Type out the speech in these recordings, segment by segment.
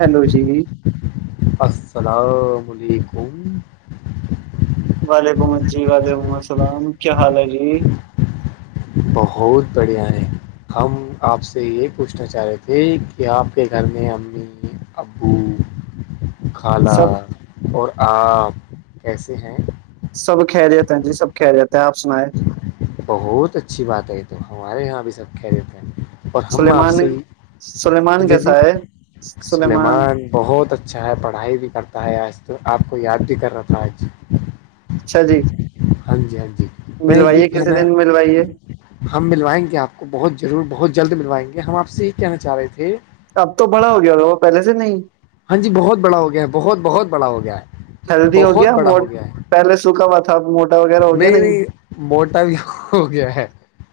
Hello جی السلام علیکم وعلیکم جی وعلیکم السلام کیا حال ہے جی بہت بڑھیا ہیں ہم آپ سے یہ پوچھنا چاہ رہے تھے کہ آپ کے گھر میں امی ابو خالہ سب اور آپ کیسے ہیں سب کہہ دیتے ہیں جی سب کہہ جتا ہیں آپ سنیں بہت اچھی بات ہے یہ تو ہمارے یہاں ا بھی سب کہہ دیتے ہیں اور ہم سلیمان آپسی ہاں سلیمان جی جی کیسا ہے سلیمان بہت اچھا ہے پڑھائی بھی کرتا ہے آج تو آپ کو یاد بھی کر رہا تھا ہے آج اچھا جی ہاں جی ہاں جی میں یہ ملوائیے کسی کہنا دن ملوائیے ہم ملوائیں گے آپ کو بہت ضرور بہت جلد ملوائیں گے ہم آپ سے یہ کہنا چاہ رہے تھے اب تو بڑا ہو گیا ہو وہ پہلے سے نہیں ہاں جی بہت بڑا ہو گیا ہے بہت بہت بڑا ہو گیا ہے بہت بڑا ہو گیا ہے پہل سوکھا سب موٹا ہو گیا نہیں نہیں موٹا بھی ہو گیا ہے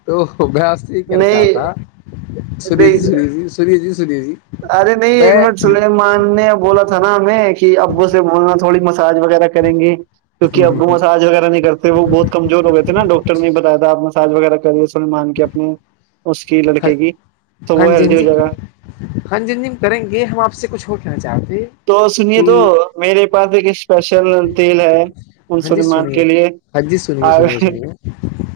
تو میں آج سے یہ کہنا چاہ رہا نہیں تھا سنی جی سنیی سنیے جی سنیے جی ارے نہیں ایک میں منٹ چل مان نے بولا تھا نا ہمیں کہ ابو سے بولنا تھوڑی مساج وغیرہ کریں گے کیونکہ ابو مساج وغیرہ نہیں کرتے وہ بہت کمزور ہو گئے تھے نا ڈاکٹر نہیں بتایا تھا آ مساج وغیرہ کریے س مان کے اپنے اس کی لڑکے کی تو وہ ہیلدی ہو جائے گا خن جنجم کریں گے ہم آپ سے کچھ اور کہنا چاہتے تو سنیے کہ تو میرے پاس ایک اسپیشل تیل ہے ہاں جی منسلمان سنیے کے لیے ہاں جی سنیے سنیے سنیے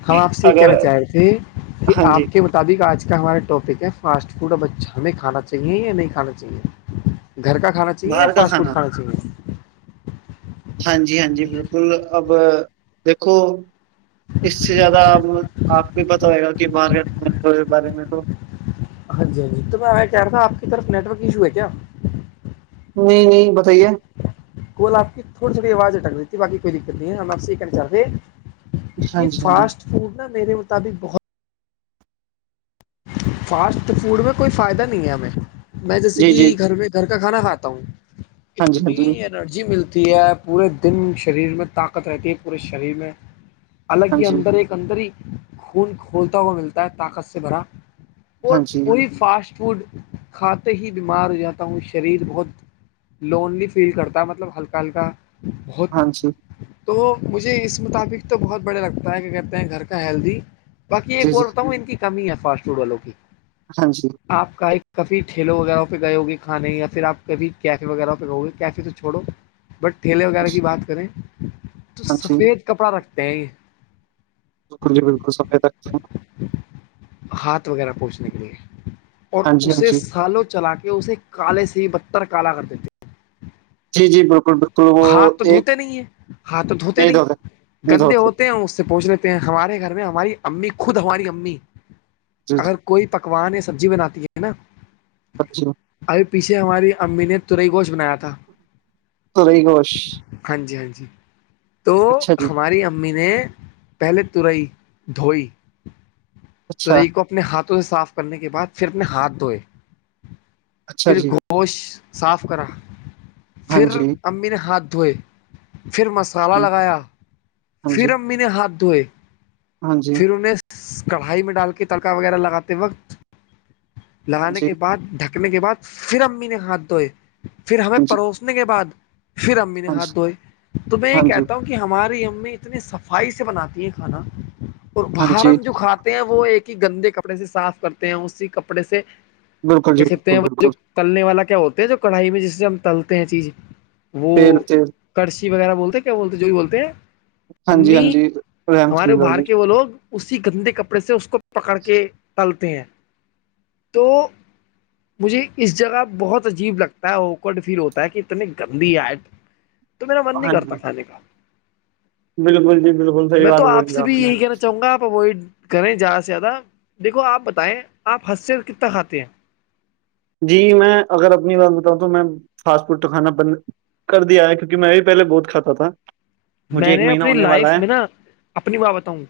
ہم آپ سے یہ کہنا اگر چاہ رہے تھے کہ ہاں آپ جی کے مط مطابق آج کا ہمارے ٹاپک ہے فاسٹ فوڈ ابچ ہمیں کھانا چاہیے یا نہیں کھانا چاہیے گھر کا کھانا چاہیے یا باہر کا فاٹ فوڈ کھانا چاہے ہاں جی ہاں جی بالکل اب دیکھو اس سے زیادہ اب آپ کو پت ہوئے گا کہ مارکیٹ بارے میں تو ہاں جی ہاں جی تو میں کہہ رہا تھا آپ کی طرف نیٹ ورک ایشو ہے کیا نہیں نہیں بتائیے کول آپ کی تھوڑی تھوڑی آواز اٹک دیتی ہے باقی کوئی دقت نہیں ہے ہم آپ سے یہ کہنا چاہتے ہیں ہاں یہ جی ہاں جی فاسٹ فوڈ نا میرے مطابق بہت فاسٹ فوڈ میں کوئی فائدہ نہیں ہے ہمیں میں جیسے جی جی کہ گھر میں گھر کا کھانا کھاتا ہوں ہاں جی ہاں اتنی انرجی ملتی ہے پورے دن شریر میں طاقت رہتی ہے پورے شریر میں الالک جی اندر ایک اندر ہی خون کھولتا ہوا ملتا ہے طاقت سے بھرا اور ہاں جی ہاں جی وہی فاسٹ فوڈ کھاتے ہی بیمار ہو جاتا ہوں شریر بہت لونلی فیل کرتا ہے مطلب ہلکا ہلکا بہت ہاں جی تو مجھے اس مطابق تو بہت بڑیا لگتا ہے کہ کہتے ہیں گھر کا ہیلدی باقی جی ایک جی اور بتا ہوں ان کی کمی ہے فاسٹ فوڈ والوں کی ہاں جی آپ کا ایک کبھی ٹھیلو وغیرہ پہ گئے ہو گے کھانے یا پھرپ کبھی کیفے وغیرہ پہ گو گے کیفے تو چھوڑو بٹ ٹھیلے ہاں وغیرہ جی کی بات کریں تو ہاں جی سفید کپڑا رکھتے ہیں یہ بالکل جی بالکل سبنے رگتے ہیں ہاتھ وغیرہ پہنچنے کے لیے اور ہاں جی ہاں اسے جی سالوں تک چلا کے اسے کالے سے ہی بتر کالا کر دیتے ہیں جی جی بالکل بالکل وہ ہاتھ تو ایک دھوتے نہیں ہیں ہاتھ تو دھوتے نہیں نہیں گندے دھوتے ہوتے ہیں اس سے پہچنےتے ہمارے گھر میں ہماری امی خود ہماری امی جی اگر جی کوئی پکوان سبزی بناتی ہے نا اچھا ابھی پیچھے ہماری امی نے ترئی گوشت بنایا تھا رہی گوش ہاں جی ہاں جی تو اچھا جی ہماری امی نے پہلے ترئی دھوئی اچھا ترئی کو اپنے ہاتھوں سے صاف کرنے کے بعد پھر اپنے ہاتھ دھوئے اچھا پھر جی گوشت صاف کرا ہاں پھر جی امی نے ہاتھ دھوئے پھر مس کالا ہاں لگایا ہاں جی پھر امیی نے ہاتھ دھوئے ہاں جی کام ہائی میں ڈال کے تڑکا وغیرہ لگاتے وقت ہاں لگانے جی کے بعد ڈھکا نے کے بعد پھر امی نے ہاتھ دھوئے پھر ہمیں ہاں جی پروسنے کے بعد پھر امی نے ہاں ہاتھ جی دھوئے تو میں یہ ہاں جی کہتا ہوں ہماری ایں اتنی صفائی سے بناتی ہیں کھانا اور ہاں بر جی ہم جو کھاتا ہیں وہ ایک ہی گندے کپڑے سے صاف کرتے ہیں اسی کپڑے سے بالکل جی کتے ہیں بالکل وہ جو بالکل تلنے والا کیا ہوتا ہے جو کڑھائی میں جس سے ہم تلتے ہیں چیز پھر کڑشی وغیرہ بولتے ہیں کیا بولتے جو بھی بولتے ہیں ہاں جی ہاں امی جی رحمت ہمارے اللہ باہر جی کے وہ لوگ اسی گندے کپڑے سے اس کو پکڑ کے ڈالتے ہیں تو مجھے اس جگہ بہت عجیب لگتا ہے اوکڈ فیل ہوتا ہے کہ اتنے گندی آئے تو میرا من نہیں ہاں جی کرتا کھانے کا بالکل جی بالکل صحیح میں بات تو آپ بولی سے بھی نے یہی کہنا چاہوں گا آپ وہی کریں زیادہ سے زیادہ دیکھو آپ بتائیں آپ ہنس کتنا کھاتے ہیں جی میں اگر اپنی بات بتاؤں تو میں فاسٹ فڈ کا کھانا بند کر دیا ہے کیونکہ میں بھی پہلے بہت کھاتا تھا مجھے میں ایک نے مہینہ اپنی ہونے والا لائف ہے میں نا اپنی ماں بتاؤں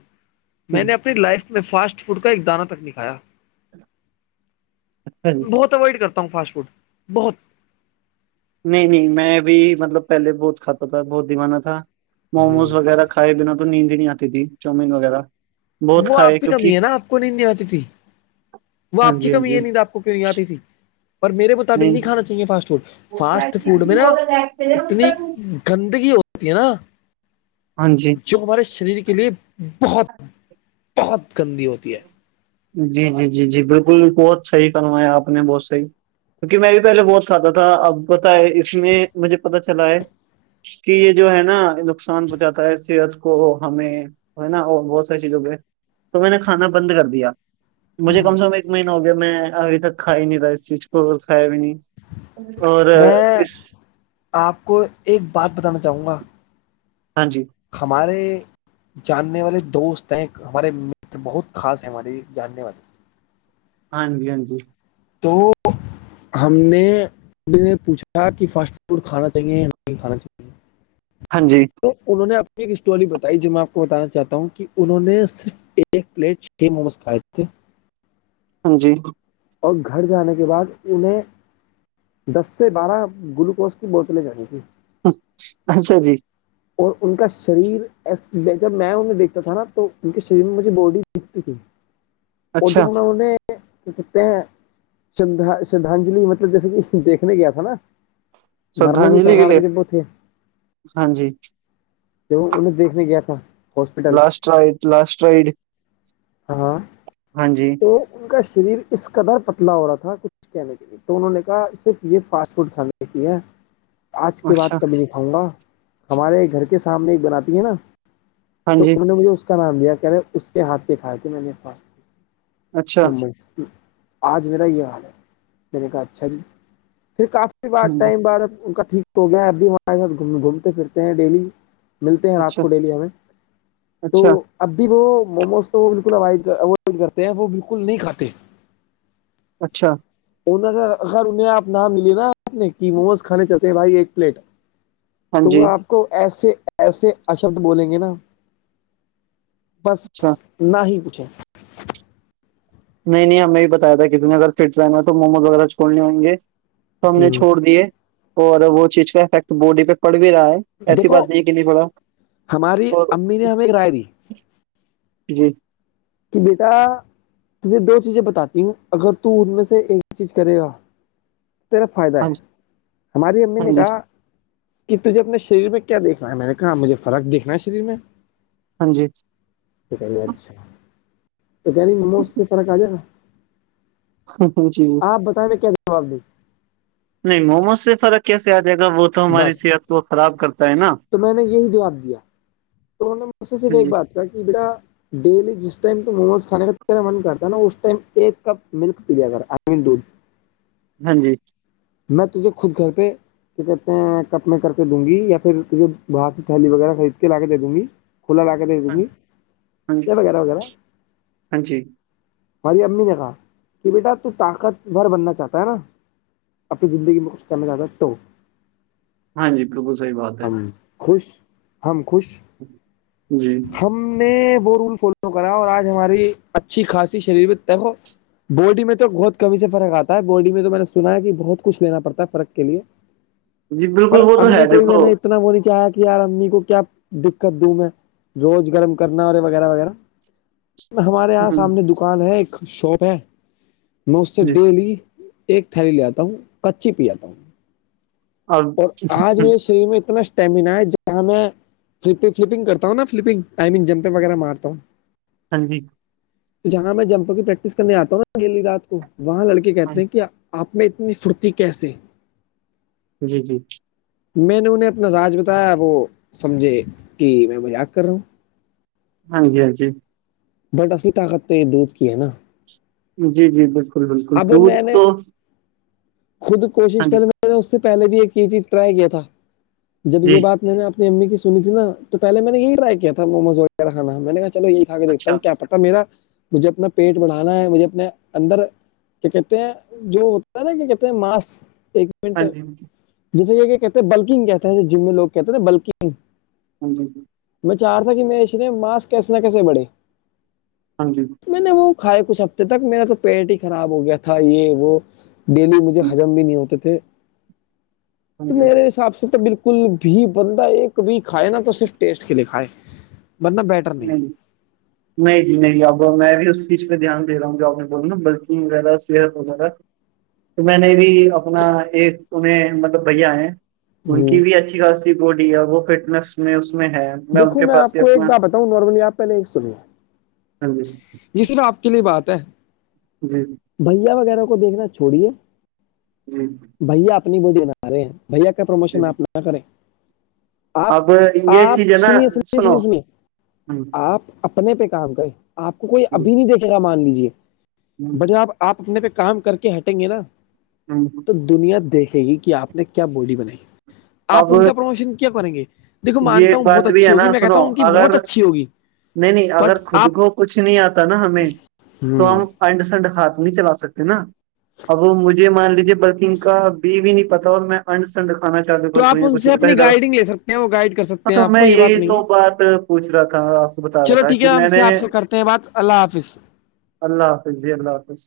میں جی۔ نے اپنی لائف میں فاسٹ فوڈ کا ایک دانہ تک نہیں کایا بہت اوائڈ کرتا ہوں فاسٹ فوڈ بہت نہیں نہیں میں بھی مطلب پہلے بہت کھاتا تھا بہت دوانہ تھا موموز وغیرہھ کائے بنا تو نیند ہی نہیں آتی تھی چاومین وغیرہ بہت وہ آپ کھائے کی کمی کیونکہ ہے نا آپ کو نہیں نہیں آتی تھی وہ ہاں آپ کی جی ہاں کمی جی یہ نہیں تھا آپ کو کیوں نہیں آتی تھی پر میرے مطابق نہیں کھانا چاہیے فاسٹ فوڈ فاسٹ فوڈ میں نا اتنی گندگی ہوتی ہے نا ہاں جی جو ہمارے شریر کی کے لیے بہت بہت گندی ہوتی ہے جی جی جی جی بالکل بہت صحیح کروایا آپ نے بہت صحیح کیونکہ میں بھی پہلے بہت سادہ تھا اب بتائے اس میں مجھے پتا چلا ہے کہ یہ جو ہے نا نقصان پہنچاتا ہے صحت کو ہمیں ہے نا اور بہت ساری چیزوں کے تو میں نے کھانا بند کر دیا مجھے ہے کم سے کم ایک ایک مہینہ ہو گیا میں ابھی تک کھا نہیں رہا سوچ کو کایا بھی نہیں اور میں اس آپ کو ایک بات بتانا چاہوں گا ہاں جی ہمارے جاننے والے دوست ہیں ہمارے مر بہت خاص ہیں ہمارے جاننے والے- ہاں جی، ہاں جی- تو ہم نے نے پوچھا کہ فاسٹ فوڈ کھانا چاہیے یا نہیں کھانا چاہیے- [inaudible] ہانجی- انہوں نے اپنی ایک اسٹوری بتائی جو میں آپ کو بتانا چاہتا ہوں کہ انہوں نے صرف- ایک پلیٹ چھ موموز کھائے تھے ہانجی- اور گھر جانے کے بعد انہیں- دس سے بارہ گلوکوز کی بوتلیں چاہییں گی- اچھا جی- اور ان کا شریر جب میں انہیں دیکھتا تھا نا تو ان کے شریر میں مجھے باڈی- اور اچھا جو نےتے ہیں- شھا شردھاجلی مطلب جیسے کہ دیکھنے گیا تھا نا- مرنے ہی کاال کے کبوتے- ہانجی- ج انہیں دیکھنے گیا تھا- hospital last ride last ride ہاں ہاں جی- تو ان کا شریر اس قدر پتلا ہو رہا تھا کچھ کیملی- تو انہوں نے کہا صرف یہ فاسٹ فوڈ کھانے کی ہے آج کے اچھا بعد کبھی نہیں کھاؤں گا- ہمارے گھر کے سامنے ایک بناتی ہے، نا ہاں تو جی ان نے مجھے- کا نام دیا کہے اس کے ہاتھ دکھھائے تھے میں نے- اچھا اج میرا یہ میں نے کہا اچھا جی پھر کافی بار اچھا ٹائم ان کا ٹھیک- تو گیا اب بھی ہمارے ساتھ گھومتے پھرتے ہیں ڈیلی- ملتے ہیں آپ کو ڈیلی ہمیں اچھا تو- اب بھی وہ موموز تو وہ بالکلو اوائڈ کرتے ہیں وہ بالکل نہیں کھاتے- اچھا- ان اگر اگر انہیں آپ نہ ملے نا آپ نے کہ موموز کھانے چلتے ہیں بھائی ایک پلیٹ- ہاں تو وہ جی آپ کو ایسے- ایسے اشبد بولیں گے نا- بس اچھا نہ ہی پوچھے- نہیں نہیں ہمیں بھی بتایا تھا کسی نے اگر فٹ رہا تو موموز وغیرہ چھول نہیںےائئ گے- تو ہم نے چھوڑ دیے اور وہ چیز کا افیکٹ باڈی پہ پڑ بھی رہا ہے- ایسی دیکھو بات نہیں ہے کہ نہیں پڑا ہماری اور امی نے ہمیں ایک رائے دی جی- کہ بیٹا تجھے دو چیزیں بتاتی ہوں اگر تو ان میں سے ایک چیز کرے گا- تیرا فائدہ ہاں ہے جی ہماری امی نے ہاں جی کہا- کہ تجھے اپنے شریر میں کیا دیکھنا ہے میں نے کہا مجھے فرق دیکھنا ہے شریر میں- ہانجی- اچھا ب انی موموز سے فرق آ جائے گا- ہاں ہ جی آپ بتائیںے کیا جواب د- نہیں موموز سے فرق کیسے آ جائے گا وہ- تو ہماری بس صحت کو خراب کرتا ہے نا تو میں نے یہی جواب دیا توہوں نے مجھ سے صرف ہاں ایک جی بات- بق بڑا ڈیلی جس ٹائم تو موموز کھانے کاا من کرتا ہے نا اس ٹائم ایک کپ ملک پیا کر مین دودھ- ہانجی میں تجے خود گھر پہ- کیا کہتے ہیں کپ میں کر کے دوں گی یا پھر کھے باہر سے تھیاللی وغیرہ خرید کے لا کے دے دوں گی کھلا ل کے د ہاں تمی ہاں یہ جی وغیرہ وغیرہ ہاں جی ہماری امی نے کہا کہ بیٹا تو طاقت بور بننا چاہتا ہے نا اپنی زندگی میں کچھ کرنا جا تو ہاں جی بالکل صحیح بات ہے ہم خوش ہم خوش جی ہم نے وہ رول فالو کرا اور آج ہماری اچھی خاصی شریر بھی تے ہو باڈی میں تو بہت کمی ہی سے فرق آتا ہے باڈی میں تو میں نے سنا ہے کہ بہت کچھ لینا پڑتا ہے فرق کے لیے جی پر بالکل وہ تو امی ہے کوئی میں دیکھو نے اتنا بنی چاہا کہ یار امی کو کیا دقت دوں میں روز گرم کرنا اور رہے وغیرہ وغیرہ ہمارے یہاں ہ سامنے دکان ہے ایک شاپ ہے میں اس سے جی ڈیلی ایک تھالی لے آتا ہوں کچی پ آا ہوں اور آج میرے شریر میں اتنا اسٹیمناا ہے جب کیا میں فلیں فلپنگ کرتا ہوں نا فلپنگ آئی مین جمپیں وغیرہ مارتا ہوں ہاں جی تو جہاں میں جمپوں کی پریکٹس کرنے آتا ہوں نا گیلی رات کو وہاں لڑکے ہاں کہتے ہیں کیا آپ میں اتنی پھرتی کیسے جی جی میں نے انہیں اپنا راج بتایا وہ سمجھے کہ میں مجاق کر رہا ہوں ہاں جی ہاں جی بٹا اصلی طاقت پہ یہ دودھ کی ہے نا جی جی بالکل بالکل اب دودھ میں نے تو ہاں خود کوشش کر جی میں میں نے اس سے پہلے بھی ایک یہ چیز ٹرائی کیا تھا جب یہ جی بات میں نے اپنی امی کی سنی ت ن تو پہلے میں نے یہی ٹرائی کیا تھا موموز وغیرہ کھا میں نے کہا چلو یہ ا دیکھتا اچھا ہوں کیا پتا میرا مجھے اپنا پیٹ بڑھانا ہے مجھے اپنے اندر کہ کہتے ہیں جو ہوتا ہے نا کہ کہتے ہیں ماس ایک ہاں جی ہاں جیسے یہ کیا کہتے ہیں بلکنگ کہتے ہیں ج جم میں لوگ کہتے ہیں ن بلکنگ ہاں جی میں چاہ رہ تھا کہ میرے سریر ماسک کیسے نہ کیسے بڑھے ہاں جی میں نے وہ کھاائے کچھ ہفتے تک میرا تو پیٹ ہی خراب ہو گیا تھا یہ وہ ڈیلی مجھے ہاں حجم بھی نہیں ہوتے تھے تو جی میرے حساب سے تو بالکل بالکل بھی بندہ ایک بھی کھائے نا تو صرف ٹیسٹ کے لیے کھائے ننا بیٹر نہیں نہیں جی نہیں اب میں بھی اس چیز پہ دھیانے رہا ہوں جو آپ نے بول نا بلکن وغیرہ صحت وغیرہ تو میں نے بھی اپنا ایک تمہیں مطلب بھیا ہیں ان ہوں کی بھی اچھی خاصی باڈی ہے وہ فٹنیس میں اس میں ہے ان دیکو کے میں آپ پاس ہی کو ایک اپنا بار بتاؤں نورمنی آپ پہلے ایک سنیے ہاں جی یہ سرف آپ کے لیے بات ہے جی جی بھیا وغیرہ کو دیکھنا چھوڑی ہے جی بھیا اپنی وہ دین رہے ہیں بھیا کا پرموشن جی آپ نہ کریں آپ اب یہ آپ چیز ہے نا سنیے سنیے سنو سنیے سنیے آپ اپنے پہ کام کریں آپ کو کوئی ابھی نہیں دیکھے گا مان لیجے بٹ ج آپ آپ اپنے پہ کام کر کے ہٹیں گے نا ہاں ہاں تو دنیا دیکھے گی کہ آپ نے کیا باڈی بنائی آپ اب ان کا پروموشن کیا کریں گے دیکو یہ مانتا ہوں بہت بات بھی اچھی ہے ہوگی نا میں سنو کہتا ہوں ان کی بہت اگر اچھی ہوی نہیں نہیں اگر خود کو کچھ نہیں آتا نا ہمیں تو ہم انڈ سنڈ ہاتھ نہیں چلا سکتے نا اب وہ مجھے مان لیجے بلکہ ان کا بھی بھی نہیں پتا اور میں انڈ سنڈ کھانا چاہوں تو آپ ان کچھ سے اٹ ہی اپنی تھا گائیڈنگ لے سکتے ہیں وہ گائڈ کر م سکتے ہیں توب آپ میں کو یہ بات یہی تو نہیں ہے بات پوچھ رہا تھا کو بتا رہا چلو تھا ٹھیک ہے کہ ہم میں سے نے آپ سے کرتے ہیں بات اللہ حافظ اللہ حافظ جی اللہ حافظ